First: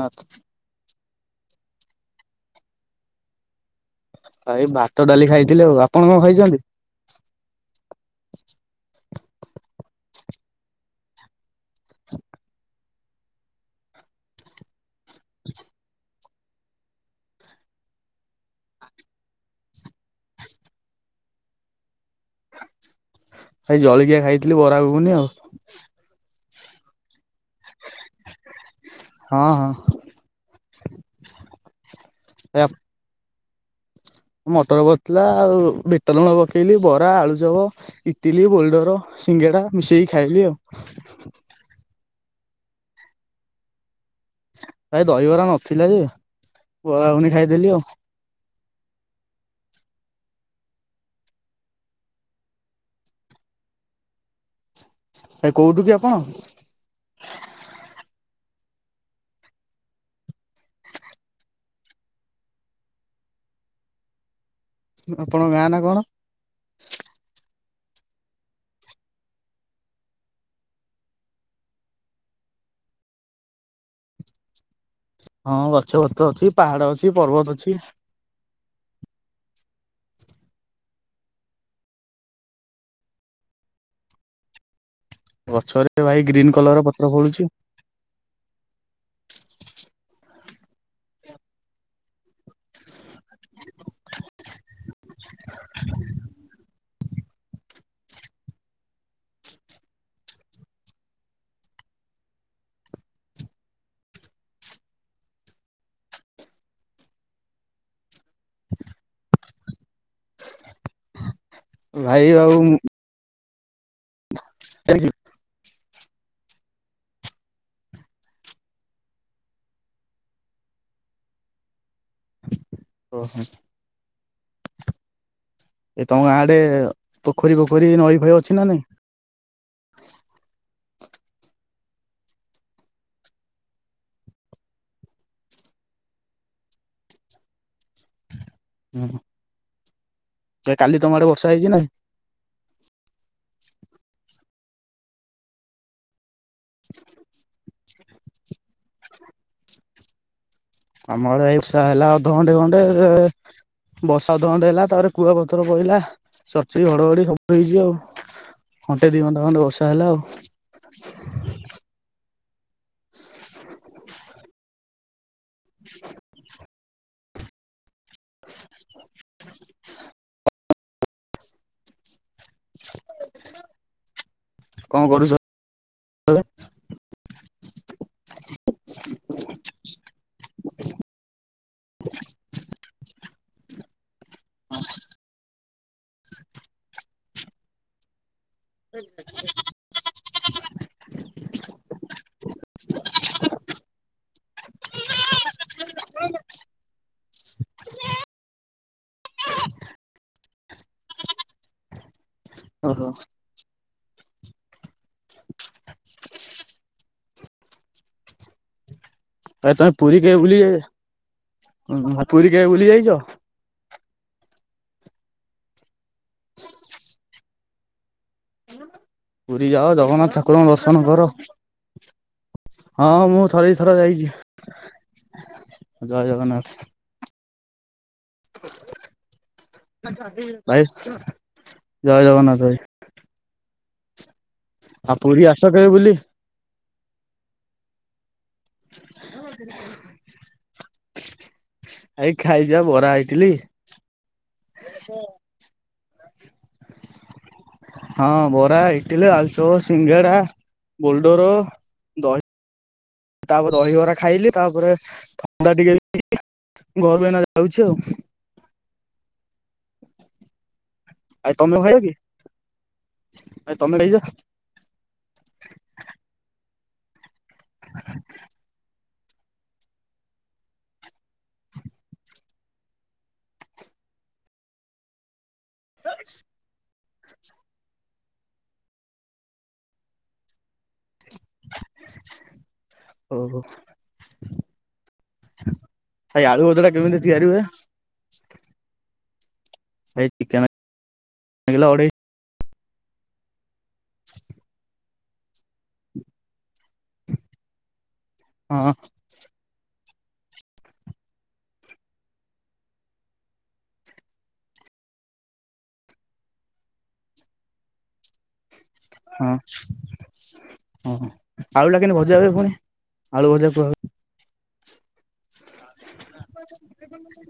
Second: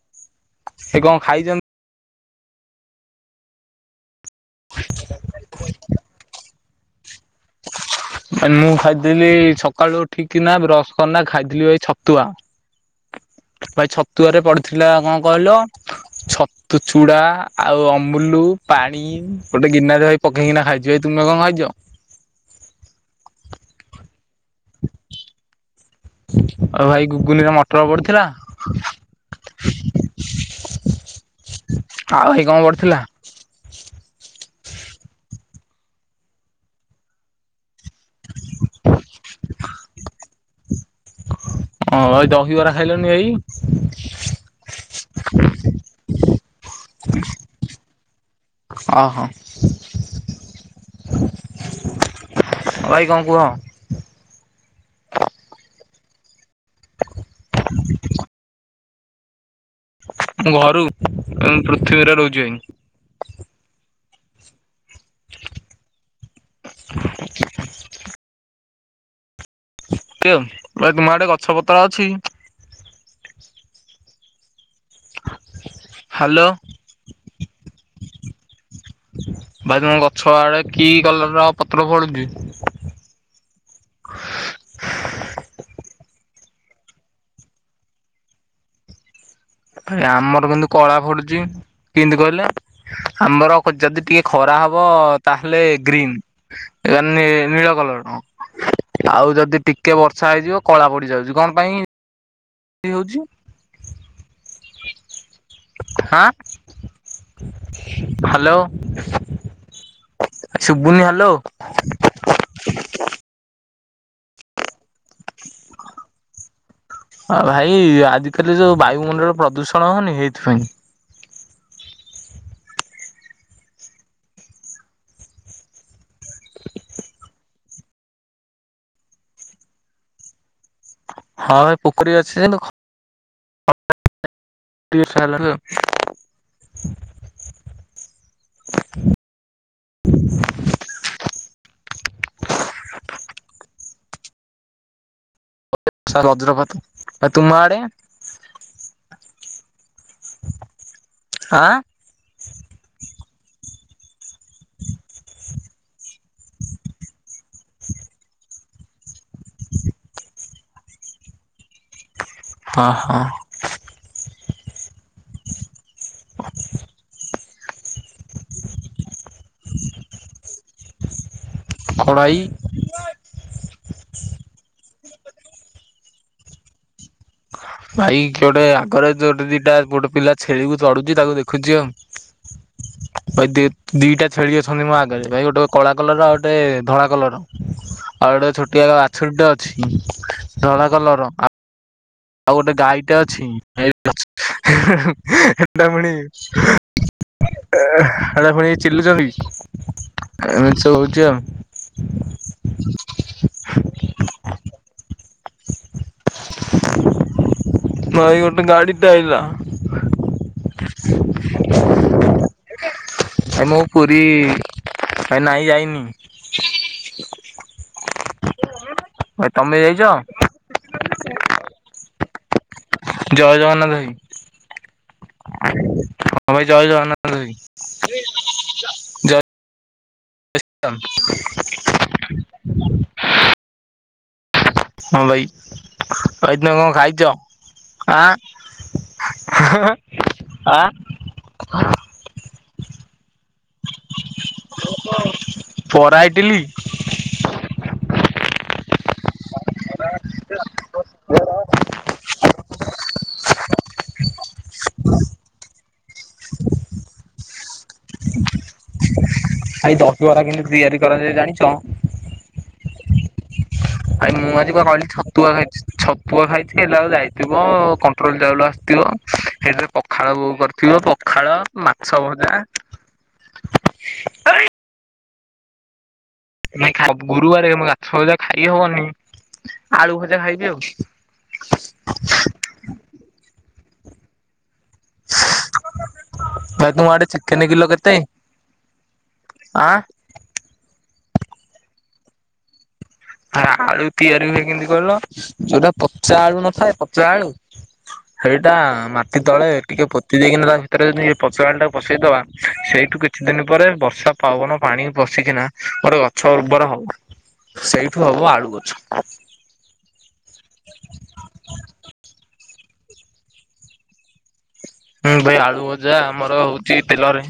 ନା ତ। ସେ କଣ ଖାଇଛନ୍ ଭାଇ ଭାତ ଡାଲି ଖାଇଥିଲି। ଆଉ ଆପଣ କଣ ଖାଇଚନ୍ତି। ହଁ ମୁଁ ଖାଇଥିଲି ସକାଳୁ ଉଠିକି ନା ବ୍ରସ କର୍ନା ଖାଇଥିଲି ଏଇ ଛତୁଆ। ଭାଇ ଛତୁଆରେ ପଡିଥିଲା କଣ କହିଲ ଛ ତୁ ଚୂଡ଼ା ଆଉ ଅମୁଲୁ ପାଣି ଗୋଟେ ଗିନା ରେ ଭାଇ ପକେଇକିନା ଖାଇଚି। ଭାଇ ତୁମେ କଣ ଖାଇଚ। ଭାଇ ଜଳିଖିଆ ଖାଇଥିଲି ବରା ଘୁଗୁନି ଆଉ। ଆଉ ଭାଇ ଗୁଗୁନିରେ ମଟର ପଡିଥିଲା। ଆଉ ହଁ ହଁ ଭାଇ କଣ ପଡିଥିଲା। ମଟର ପଡିଥିଲା ଆଉ ବିଟ ଲୁଣ ପକେଇଲି ବରା ଆଳୁ ଚପ। ଇଟିଲି ବୋଲ୍ଡର ସିଙ୍ଗେଡା ମିଶେଇକି ଖାଇଲି ଆଉ। ଅଁ ଦହିବରା ଖାଇଲନି ଭାଇ। ଭାଇ ଦହିବରା ନଥିଲା ଯେ ବରା ଘୁଗୁନି ଖାଇଦେଲି ଆଉ। ଅ ହ। ଅ ଭାଇ କଂ କୁହ। ଭାଇ କୋଉଠୁ କି ଆପଣ। ମୁଁ ଘରୁ ଉ ପୃଥିବୀରେ ରହୁଚି ଭାଇ। ଆପଣଙ୍କ ଗାଁନା କଣ? [inaudible] ଏମିତି ଆଉ ଭାଇ ତୁମ ଆଡ଼େ ଗଛ ପତ୍ର ଅଛି? ହଁ ଗଛପତ୍ର ହ୍ୟାଲୋ ଅଛି ପାହାଡ଼ ଅଛି ପର୍ବତ ଅଛି। ଭାଇ ତମ ଗଛ ଆଡ଼େ କି କଲର୍ ପତ୍ର ଫଳୁଛି। ଗଛରେ ଭାଇ ଗ୍ରୀନ୍ କଲରର ପତ୍ର ଫଳୁଛି। ଭାଇ ଆମର କିନ୍ତୁ କଳା ଫଳୁଚି କିଇଁତି କହିଲେ। ଆମର କ ଯଦି ଟିକେ ଖରା ହବ ତାହେଲେ ଗ୍ରୀନ୍। ଇଆନି ନୀଳ କଲରର। ଆଉ ଯଦି ଟିକେ ବର୍ଷା ହେଇଯିବ କଳା ପଡ଼ିଯାଉଚି କଣ ପାଇଁ। କି ହଉଚି ଆଁ। ହାଲୋ ଶୁଭୁନି ହାଲୋ। ଭାଇ ଆଉ ମୁଁ [unintelligible] [inaudible] ଆ ଭାଇ ଆଜିକାଲି ଯୋଉ ବାୟୁମଣ୍ଡଳ ପ୍ରଦୂଷଣ ହଉନି ଏଇଥିପାଇଁ। ଓହୋ। ଏ ତମ ଗାଁଆଡ଼େ ପୋଖରୀ ଫୋଖରୀ ନଈ ଫଇ ଅଛି ନା ନାଇଁ। ହଁ ଏ ପୋଖରୀ ଅଛି [unintelligible] [unintelligible] ଉଁ ହୁଁ। ଯେ କାଲି ତମ ଆଡ଼େ ବର୍ଷା ହେଇଚିନା? ବଜ୍ରପାତ ତୁମ ଆଡେ? [inaudible] ଆମ ଆଡେ଼ଏଇ ଆଁ ବର୍ଷା ହେଲା ଅଧଘଣ୍ଟେ ଘଣ୍ଟେ ବର୍ଷା ଅଧଘଣ୍ଟେ ହେଲା ତାପରେ କୁଆପଥର ପଇଲା ଚଡ଼ର୍ଚଡ଼ି ଘଡ଼ଘଡ଼ି ସବୁ ହେଇଚି ଆଉ। ଘଣ୍ଟେ ଦି ଘଣ୍ଟା ପନ୍ଦ ବର୍ଷା ହେଲା ଆଉ। ହଁ ହଁ। [inaudible] [inaudible] [inaudible] [inaudible] କଣ ଆଇ କଣ କରୁଛ? ଭାଇ କିଏଗୋଟେ ଆଗରେ ଯୋଉ ଦିଟା ଗୋଟେ ପିଲା ଛେଳିକୁ ତଡ଼ୁଚି ତାକୁ ଦେଖୁଚି ଆଉ। ଭାଇ ଦି ଦିଟା ଛେଳି ଅଛନ୍ତି ମୋ ଆଗରେ ଭାଇ ଗୋଟେ କଳା କଲର ଆଉ ଗୋଟେ ଧଳା କଲର। ଆଉ ଗୋଟେ ଛୋଟିଆ ବାଛୁୁରୀଟେ ଅଛି ଧଳା କଲର ଆ ଆଉ ଗୋଟେ ଗାଈଟେ ଅଛି ହେ ହେ ହେଟା ପୁଣି ହେରା ପୁଣି ଚିଲୁଚନ୍ତି ଏମତି ସବୁ ହଉଚି ଆଉ। ଓହୋ। ଭାଇ ଗୋଟେ ଗାଡ଼ି ଟେ ଆଇଲା। ଏ ତମେ ପୁରୀ କେବେ ବୁଲି ଯାଇ ପୁରୀ କେବେ ବୁଲି ଯାଇଛ? ଆଉ ମୁଁ ପୁରୀ ଭାଇ ନାଇଁ ଯାଇନି। ଭାଇ ପୁରୀ ତମେ ଯାଅ ଯାଇଛ ଜଗନ୍ନାଥ ଠାକୁରଙ୍କୁ ଦର୍ଶନ କର। ହଁ ମୁଁ ଜୟ ଥରେ ଜଗନ୍ନାଥ ଦିଥର ଭାଇ ଯାଇଚି। ହଁ ଭାଇ ଜୟ ଜଗନ୍ନାଥ [unintelligible] ଜୟ ଭାଇ ଜୟ ଜଗନ୍ନାଥ ଭାଇ। ଆଉ ପୁରୀ ଆସ ହଁ କେବେ ବୁଲି। ଭାଇ ଭାଇ ତମେ କଣ ଖାଇଛ ଆଁ? ଆଁ। ଭାଇ ଖାଇକିପା ବରା ଇଟିଲି। ଆଉ କଣ ବରା, ଇଟିଲି? ହଁ ବରା, ଇଟିଲି, ଆଳୁଚପ, ସିଙ୍ଗେଡା, ବୋଲଡୋର। ଦହି ତାପରେ ଦହିବରା ଖାଇଲି ତାପରେ ଥଣ୍ଡା ଟିକେ ଘରୁ ଏଇନା ଯାଉଛି ଆଉ। ଭାଇ ଦଶିବରା କେମିତି ତିଆରି କରାଯାଏ ଜାଣିଚ? ଭାଇ ତମେ ବି ଭାଇ ମୁଁ ଆଜି ବା କହିଲି ଛତୁଆ ଖାଇଚି ଛତୁଆ ଖାଇଥିଲି ହେଲା ଆଉ ଯାଇନି। ଥିବ କଣ୍ଟ୍ରୋଲ ଚାଉଳ ଆସିଥିବ ସେଥିରେ ପଖାଳ ବୋଉ କରିଥିବ। ପଖାଳ, ମାଛ ଭଜା। [inaudible] ନାଇଁ ଖା ଗୁରୁବାରେ ମାଛ ଭଜା ଖାଇ ହବନି ଆଳୁ ଭଜା ଖାଇବି ଆଉ। ଓହୋ। ଭାଇ ଆଳୁ ଭଜା ଟା କେମିତି ତିଆରି ହୁଏ? ତେଲ କେତେ? ଆଁ। ଏଇ ଚିକେନ୍ ଆଇ ଆଳୁ ତିଆରି ହୁଏ କେମିତି କହିଲ ଯୋଉଟା ପଚା ଆଳୁ ନଥାଏ ପଚା ଆଳୁ ସେଇଟା ହଁ ଆମ୍ କେତଳେ ଟିକେ ପୋତି ଦେଇକି ନା ତା ଭିତରେ ଯଦି ପଚା ଅଣ୍ଡା ଟା ପସେଇଦବା ସେଇଠୁ କି କିଛି ଦିନ ପରେ ବର୍ଷା ପାବନ ପାଣି ପଶିକିନା ବଡ ଗଛ ଉର୍ବର ହବ ସେଇ [unintelligible] ଆଳୁ ଗଛ ହଁ ହଁ ଆଳୁ ଟା କେମତି ଭଜା ହୁଏ ପୁଣି ଆଳୁ ଭଜା କୁଅ ହୁଁ ଭାଇ ଆଳୁ ଭଜା ଆମର ହଉଚି ତେଲରେ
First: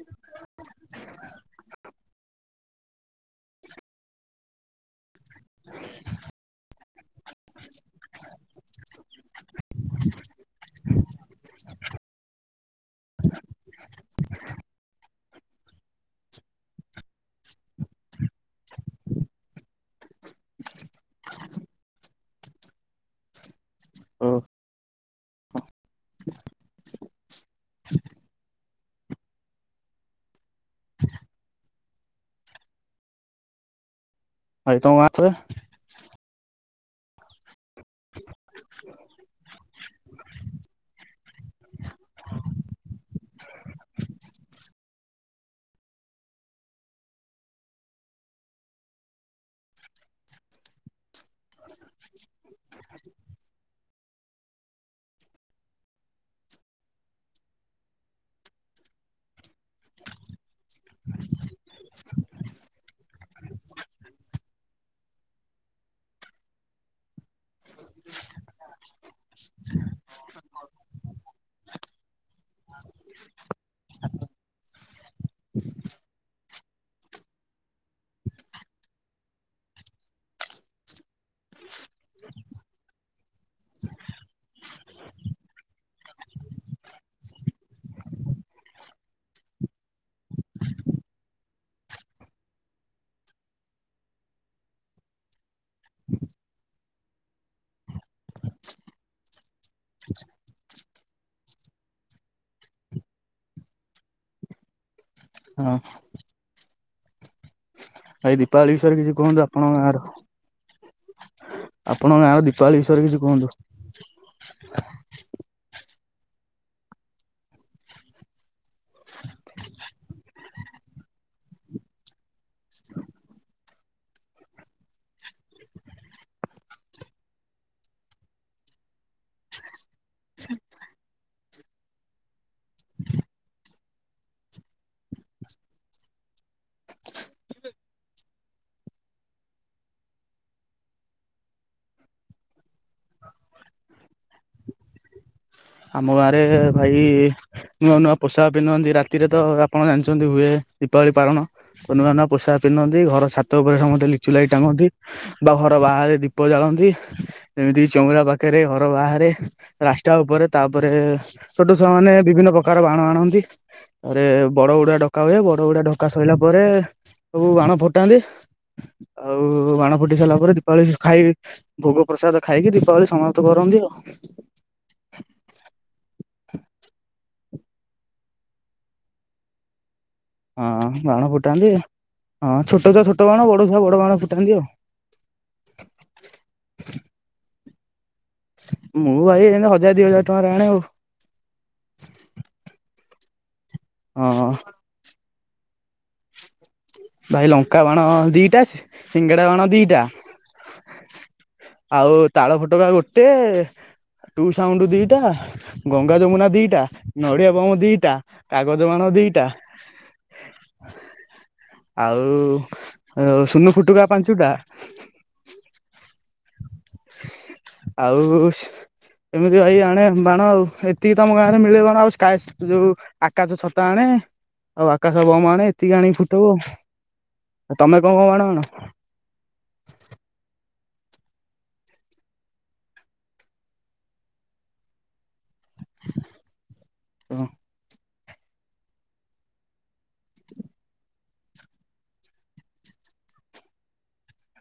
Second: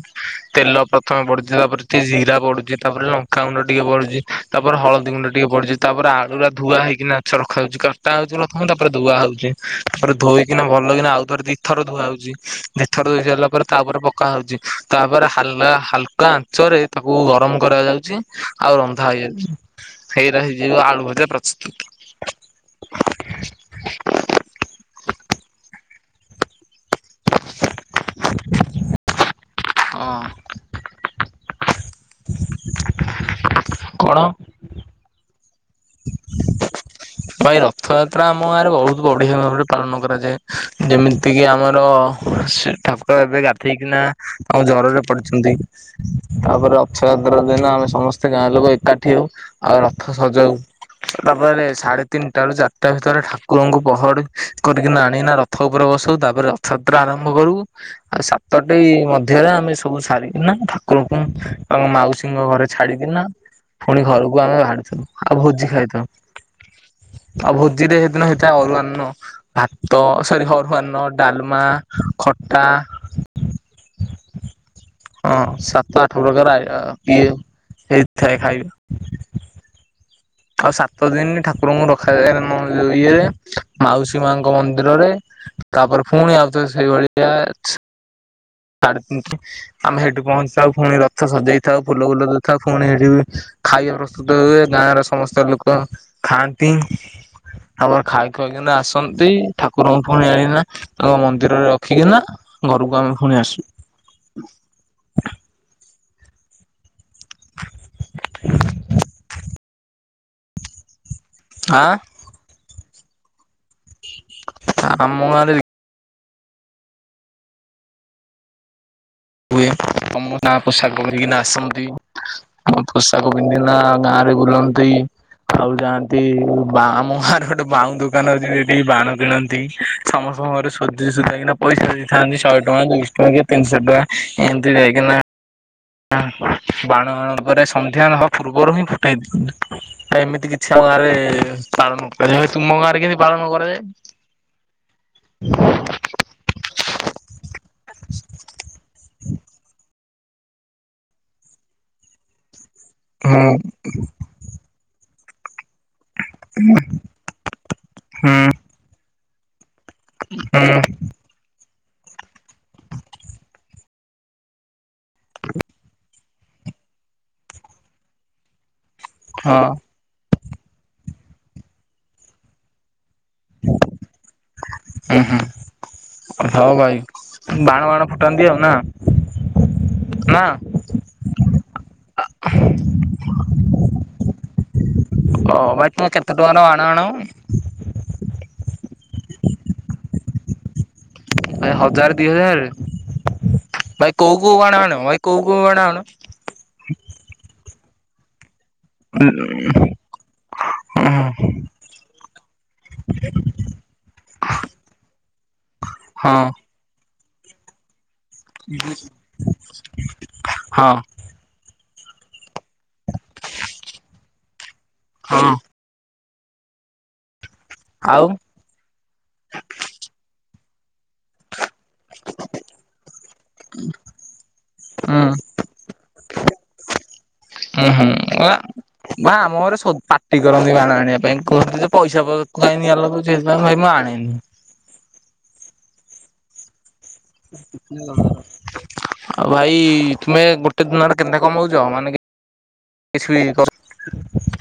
ତେଲ ପ୍ରଥମେ ପଡୁଚି ତାପରେ ଟିକେ ଜିରା ପଡୁଚି ତାପରେ ଲଙ୍କା ଗୁଣ୍ଡ ଟିକେ ପଡୁଚି ତାପରେ ହଳଦୀ ଗୁଣ୍ଡ ଟିକେ ଟିକେ ପଡୁଚି ତାପରେ ଆଳୁରା ଧୁଆ ହେଇକି ମାଛ ରଖାଯାଉଚି କଟା ହଉଚି ପ୍ରଥମ ତାପରେ ଧୁଆ ହଉଚି। ଥରେ ଧୋଇକିନା ଭଲ କିନା ଆଉଥର ଦିଇଥର ଧୁଆ ହଉଚି। ଏଥର ଧୋଇ ସାରିଲା ପରେ ତାପରେ ପକା ହଉଚି। ପରେ ହାଲା ହାଲକା ଆଞ୍ଚ ରେ ତାକୁ ଗରମ କରାଯାଉଚି। ଆଉ ରନ୍ଧା ହୋଇଯାଉଚି ସେଇରା ହେଇଯିବ ଆଳୁ ଭଜା ପ୍ରସ୍ତୁତ। ହଉ। ଅଁ। କଣ? ଆାଇଟମ ୱାଛଏ ଭାଏରା ରଥଯାତ୍ରା ଆମ ଗାଁରେ ବହୁତ ବଢିଆ ଭାବରେ ପାଳନ କରାଯାଏ ଯେମିତିକି ଆମର ସେ ଠାକ ର ଏବେ ଗାଧେଇକିନା ଆଉ ଜରରେ ପଡି ଛନ୍ତି ତାପରେ ଅଥଯାତ୍ରା ଦିନ ଆମେ ସମସ୍ତେ ଗାଁ ଲୋକ ଏକାଠି ହଉ। ଆଉ ରଥ ସଜାଉ ତାପରେ ସାଢେ ତିନିଟା ରୁ ଚାରିଟା ଭିତରେ ଠାକୁରଙ୍କୁ ପହଡି କରିକିନା ଆଣିକି ନା ରଥ ଉପରେ ବସଉ ତାପରେ ରଥଯାତ୍ରା ଆରମ୍ଭ କରୁ। ଆଉ ସାତଟି ମଧ୍ୟରେ ଆମେ ସବୁ ସାରିକିନା କଙ୍କୁ ଆମ ମାଉସୀଙ୍କ ଘରେ ଛାଡ଼ିକିନା ଫୁଣି ଘରକୁ ଆମେ ଭାରୁଥିଲୁ। ଆଉ ଭୋଜି ଖାଇଥାଉ। ଆଉ ଭୋଜିରେ ହେଦିନ ହେଇଥାଏ ଅରୁଆନ୍ନ ଭାତ ସରି ହରୁଆନ୍ନ ଡାଲମା ଖଟା ହଁ ସାତ ଆଠ ପ୍ରକାର ଆଇଆ ଇଏ ହେଇଥାଏ ଖାଇବା। ଆଉ ସାତ ଦିନ ଠାକୁରଙ୍କୁ ରଖାଯାଏ ମ ଯୋଉ ଇଏ ମାଉସୀ ମାଙ୍କ ମନ୍ଦିରରେ ତାପରେ ଫୁଣି ଆଉଥରେ ସେଇଭଳିଆ ସାଢେ ତିନି ଆମେ ହେଇଠି ପହଞ୍ଚିଥାଉ ପୁଣି ରଥ ସଜେଇ ଥାଉ ଫୁଲ ଫୁଲ ଦେଇଥାଉ। ପୁଣି ଏଠି ଖାଇବା ପ୍ରସ୍ତୁତ ହୁଏ ଗାଁର ସମସ୍ତ ଲୋକ ଖାଆନ୍ତି। ଆମର ଖାଇ ଖୁଆଇକିନା ଆସନ୍ତି ଠାକୁରଙ୍କୁ ଫୁଣି ଆନିକିନା ଆମ ମନ୍ଦିରରେ ରଖିକି ନା ଘରକୁ ଆମେ ଫୁଣି ଆସୁ। ହୁଁ। ଭାଇ ଦୀପାବଳି ବିଷୟରେ କିଛି କୁହନ୍ତୁ ଆପଣଙ୍କ ଗାଁର? ଆ ଆପଣଙ୍କ ଗାଁର ଦିପ୍ ପାଳି ବିଷୟରେ କିଛି କୁହନ୍ତୁ? ଆ ମ ଗାଁରେ ଦୀ [inaudible] ହୁଏ, ତମ ନା ପଶାଗ କରିକିନା ଆସନ୍ତି। ପୋଷାକ ପିନ୍ଧିକିନା ଗାଁରେ ବୁଲନ୍ତି। ଆଉ ଯାଆନ୍ତି ବା ଆମ ଗାଁରେ ଗୋଟେ ବାଉଁ ଦୋକାନ ଅଛି ସେଠିକି ବାଣ କିଣନ୍ତି। ସମସ୍ତଙ୍କ ଘରେ ସୋଦି ସୁଦାକିନା ପଇସା ଦେଇଥାନ୍ତି ଶହେ ଟଙ୍କା, ଦୁଇଶହ ଟଙ୍କା, କିଏ ତିନିଶହ ଟଙ୍କା। ଏନ୍ତି ଯାଇକିନା [unintelligible] ବାଣ ବାଣ ପରେ ସନ୍ଧ୍ୟା ନହବା ପୂର୍ବରୁ ହିଁ ଫୁଟାଇ ଦେଇନ୍ତି। ପ୍ରାୟେ ଏମିତି କିଛି ଆମ ଗାଁରେ ଏ ପାଳନ କରାଯାଏ। ଭାଇ ତୁମ ଗାଁରେ କେମିତି ପାଳନ ନ କରାଯାଏ? [inaudible] ଆମ ଗାଁରେ ଭାଇ ନୂଆ ନୂଆ ପୋଷାକ ପିନ୍ଧନ୍ତି ରାତିରେ ତ ଆପଣ ଜାଣିଚନ୍ତି ହୁଏ ଦୀପାବଳି ପାଳନ। ନୂଆ ନୂଆ ପୋଷାକ ପିନ୍ଧନ୍ତି, ଘର ହୁଁ ଛାତ ଉପରେ ସମସ୍ତେ ଲିଚୁ ଲାଇି ଟାଙ୍ଗନ୍ତି, ବା ଘର ବାହାରେ ଦୀପ ଜାଳନ୍ତି। ଏମିତିକି ଚଉରା ହୁଁ ପାଖେରେ, ଘର ବାହାରେ, ରାଷ୍ଟା ଉପରେ। ହୁଁ ଏ ଛୋଟ ଛୁଆ ମାନେ ବିଭିନ୍ନ ପକାର ବାଣ ଆଣନ୍ତି। ତାପରେ ବଡ ବଡ଼ୁଆ ଡକ କା ହୁଏ। ବଡ ବଡୁଆ ଡକା ସଇଲା ପରେ ସବୁ ବାଣ ଫୁଟାନ୍ତି। ଆଉ ହଁ ବାଣ ଫୁଟି ସାରିଲା ପରେ ଦୀପାବଳି ଖାଇ ଭୋଗ ପ୍ରସାଦ ଖାଇକି ଦୀପାବଳି ସମାପ ପ୍ତ କରନ୍ତି ଆଉ। ହଁ ହୁଁ ହଉ ଭାଇ ବାଣ ବାଣ ଫୁଟାନ୍ତି ଆଉ ନା। ନା। ହଁ ବାଣ ଫୁଟାନ୍ତି ହଁ ଛୋଟ ଛୁଆ ଛୋଟ ବାଣ, ବଡ଼ ଛୁଆ ବଡ଼ ବାଣ ଫୁଟାନ୍ତି ଆଉ। ଓ ବାଇ ତମେ କେତେ ଟଙ୍କାର ବାଣ ଆଣ? ମୁଁ ଭାଇ ଏମିତି ହଜାର ଦି ହଜାର ଟଙ୍କାରେ ଆଣେ ଆଉ। ଭାଇ ହଜାର ଦି ହଜାରରେ ଭାଇ କୋଉ ହଁ କୋଉ ବାଣ ଆଣିବ ଭାଇ କୋଉ କୋଉ ବାଣ ଆଣ? ଭାଇ ଲଙ୍କା ବାଣ ଦିଟା, ସିଙ୍ଗିଡା ବାଣ ଦିଟା। ଆଉ ତାଳ ଫୋଟକା ଗୋଟେ। ଟୁ ସାଉଣ୍ଡ ଦିଟା, ଗଙ୍ଗା ହଁ ଯମୁନା ଦିଟା, ନଡିଆ ବମ ଦିଟା। କାଗଜ ବାଣ ଦିଟା [unintelligible] ହଁ। ଆଉ ସୁନୁ ଫୁଟୁକା ପାଞ୍ଚଟା। ହଁ। ଆଉ ଏମିତି ଭାଇ ଆଣେ ବାଣ ଆଉ। ଏତିକି ତ ଆମ ଗାଁ ରେ ମିଳେ ବା ଆଉ ସ୍କାଟସ ଯୋଉ ଆକାଶ ଛତା ଆଣେ। ଆଉ ହୁଁ ଆକାଶ ବମ ଆଣେ ଏତିକି ଆଣିକି ଫୁଟଉ ଆଉ, ଉଁ ତମେ ହୁଁ କଣ କଣ ବାଣ ଆ ଆଣ? ବା ଆମ ଘରେ ଶୋ ପାଟି କରନ୍ତି ବାଣ ଆଣିବା ପାଇଁ କୁହନ୍ତି ଯେ ପଇସା ପତ୍ର କାଇଁ ନିଆ ଲଗଉଚୁ ହେଇଥ୍ ପାଇଁ ଭାଇ ମୁଁ ଆଣେନି। [unintelligible] ଆଉ ଭାଇ ତୁମେ ଗୋଟେ ଦିନରେ କେନ୍ତା କମଉଚ? ମାନେ କି କିଛିଲି। [unintelligible]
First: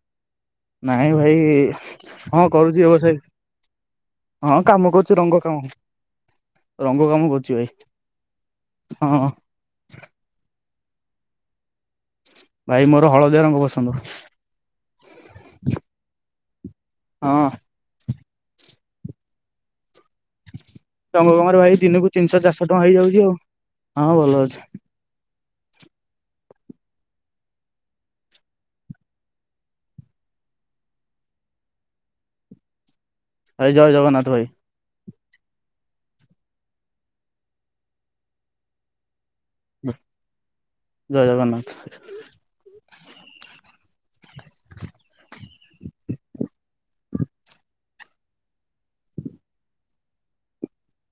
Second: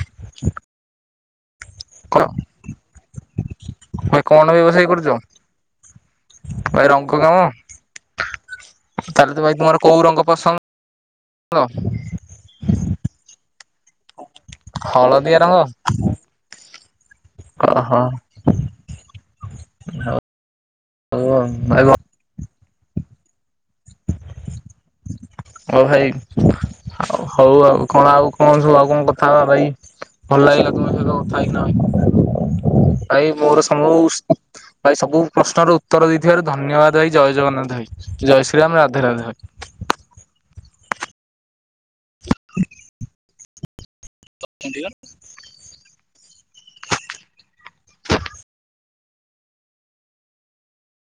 ନାହିଁ ଭାଇ। କର? ହଁ କରୁଛି ବ୍ୟବସାୟ ଭାଇ କଣ ହଁ ବ୍ୟବସାୟ କାମ କରୁଚ କରୁଛି ରଙ୍ଗ କାମ। ରଙ୍ଗ କାମ କରୁଚି ଭାଇ। ହଁ ତାହେଲେ ତ ଭାଇ ତୁମର କୋଉ ରଙ୍ଗ ପସନ୍ଦ? ଭାଇ ମୋର ହଳଦିଆ ରଙ୍ଗ ପସନ୍ଦ। ହଳଦିଆ ରଙ୍ଗ ହଁ ଓହୋ ହଉ। ରଙ୍ଗକାମ ରେ ଭାଇ ଦିନକୁ ତିନିଶହ ଚାରିଶହ ଟଙ୍କା ହେଇଯାଉଚି ଆଉ। ହଁ ଭଲ ଅଛି। ହଉ ଭାଇ ହଉ ଆଉ କଣ ଆଉ କଣ ସବୁ ଆଉ କଣ କଥା ହବା ଭାଇ? ଭଲ ଲାଗିଲା ତମ ସହିତ କଥା ହେଇ କିନା ଭାଇ ମୋର ସମୁସ୍ ଭାଇ ସବୁ ପ୍ରଶ୍ନର ଉତ୍ତର ଦେଇଥିବାରୁ ଧନ୍ୟବାଦ ଭାଇ। ଜୟ ଜଗନ୍ନାଥ ଭାଇ। ଜୟ ଶ୍ରୀରାମ ରାଧେ ରାଧେ ଭାଇ। ଜୟ ଜଗନ୍ନାଥ। [unintelligible]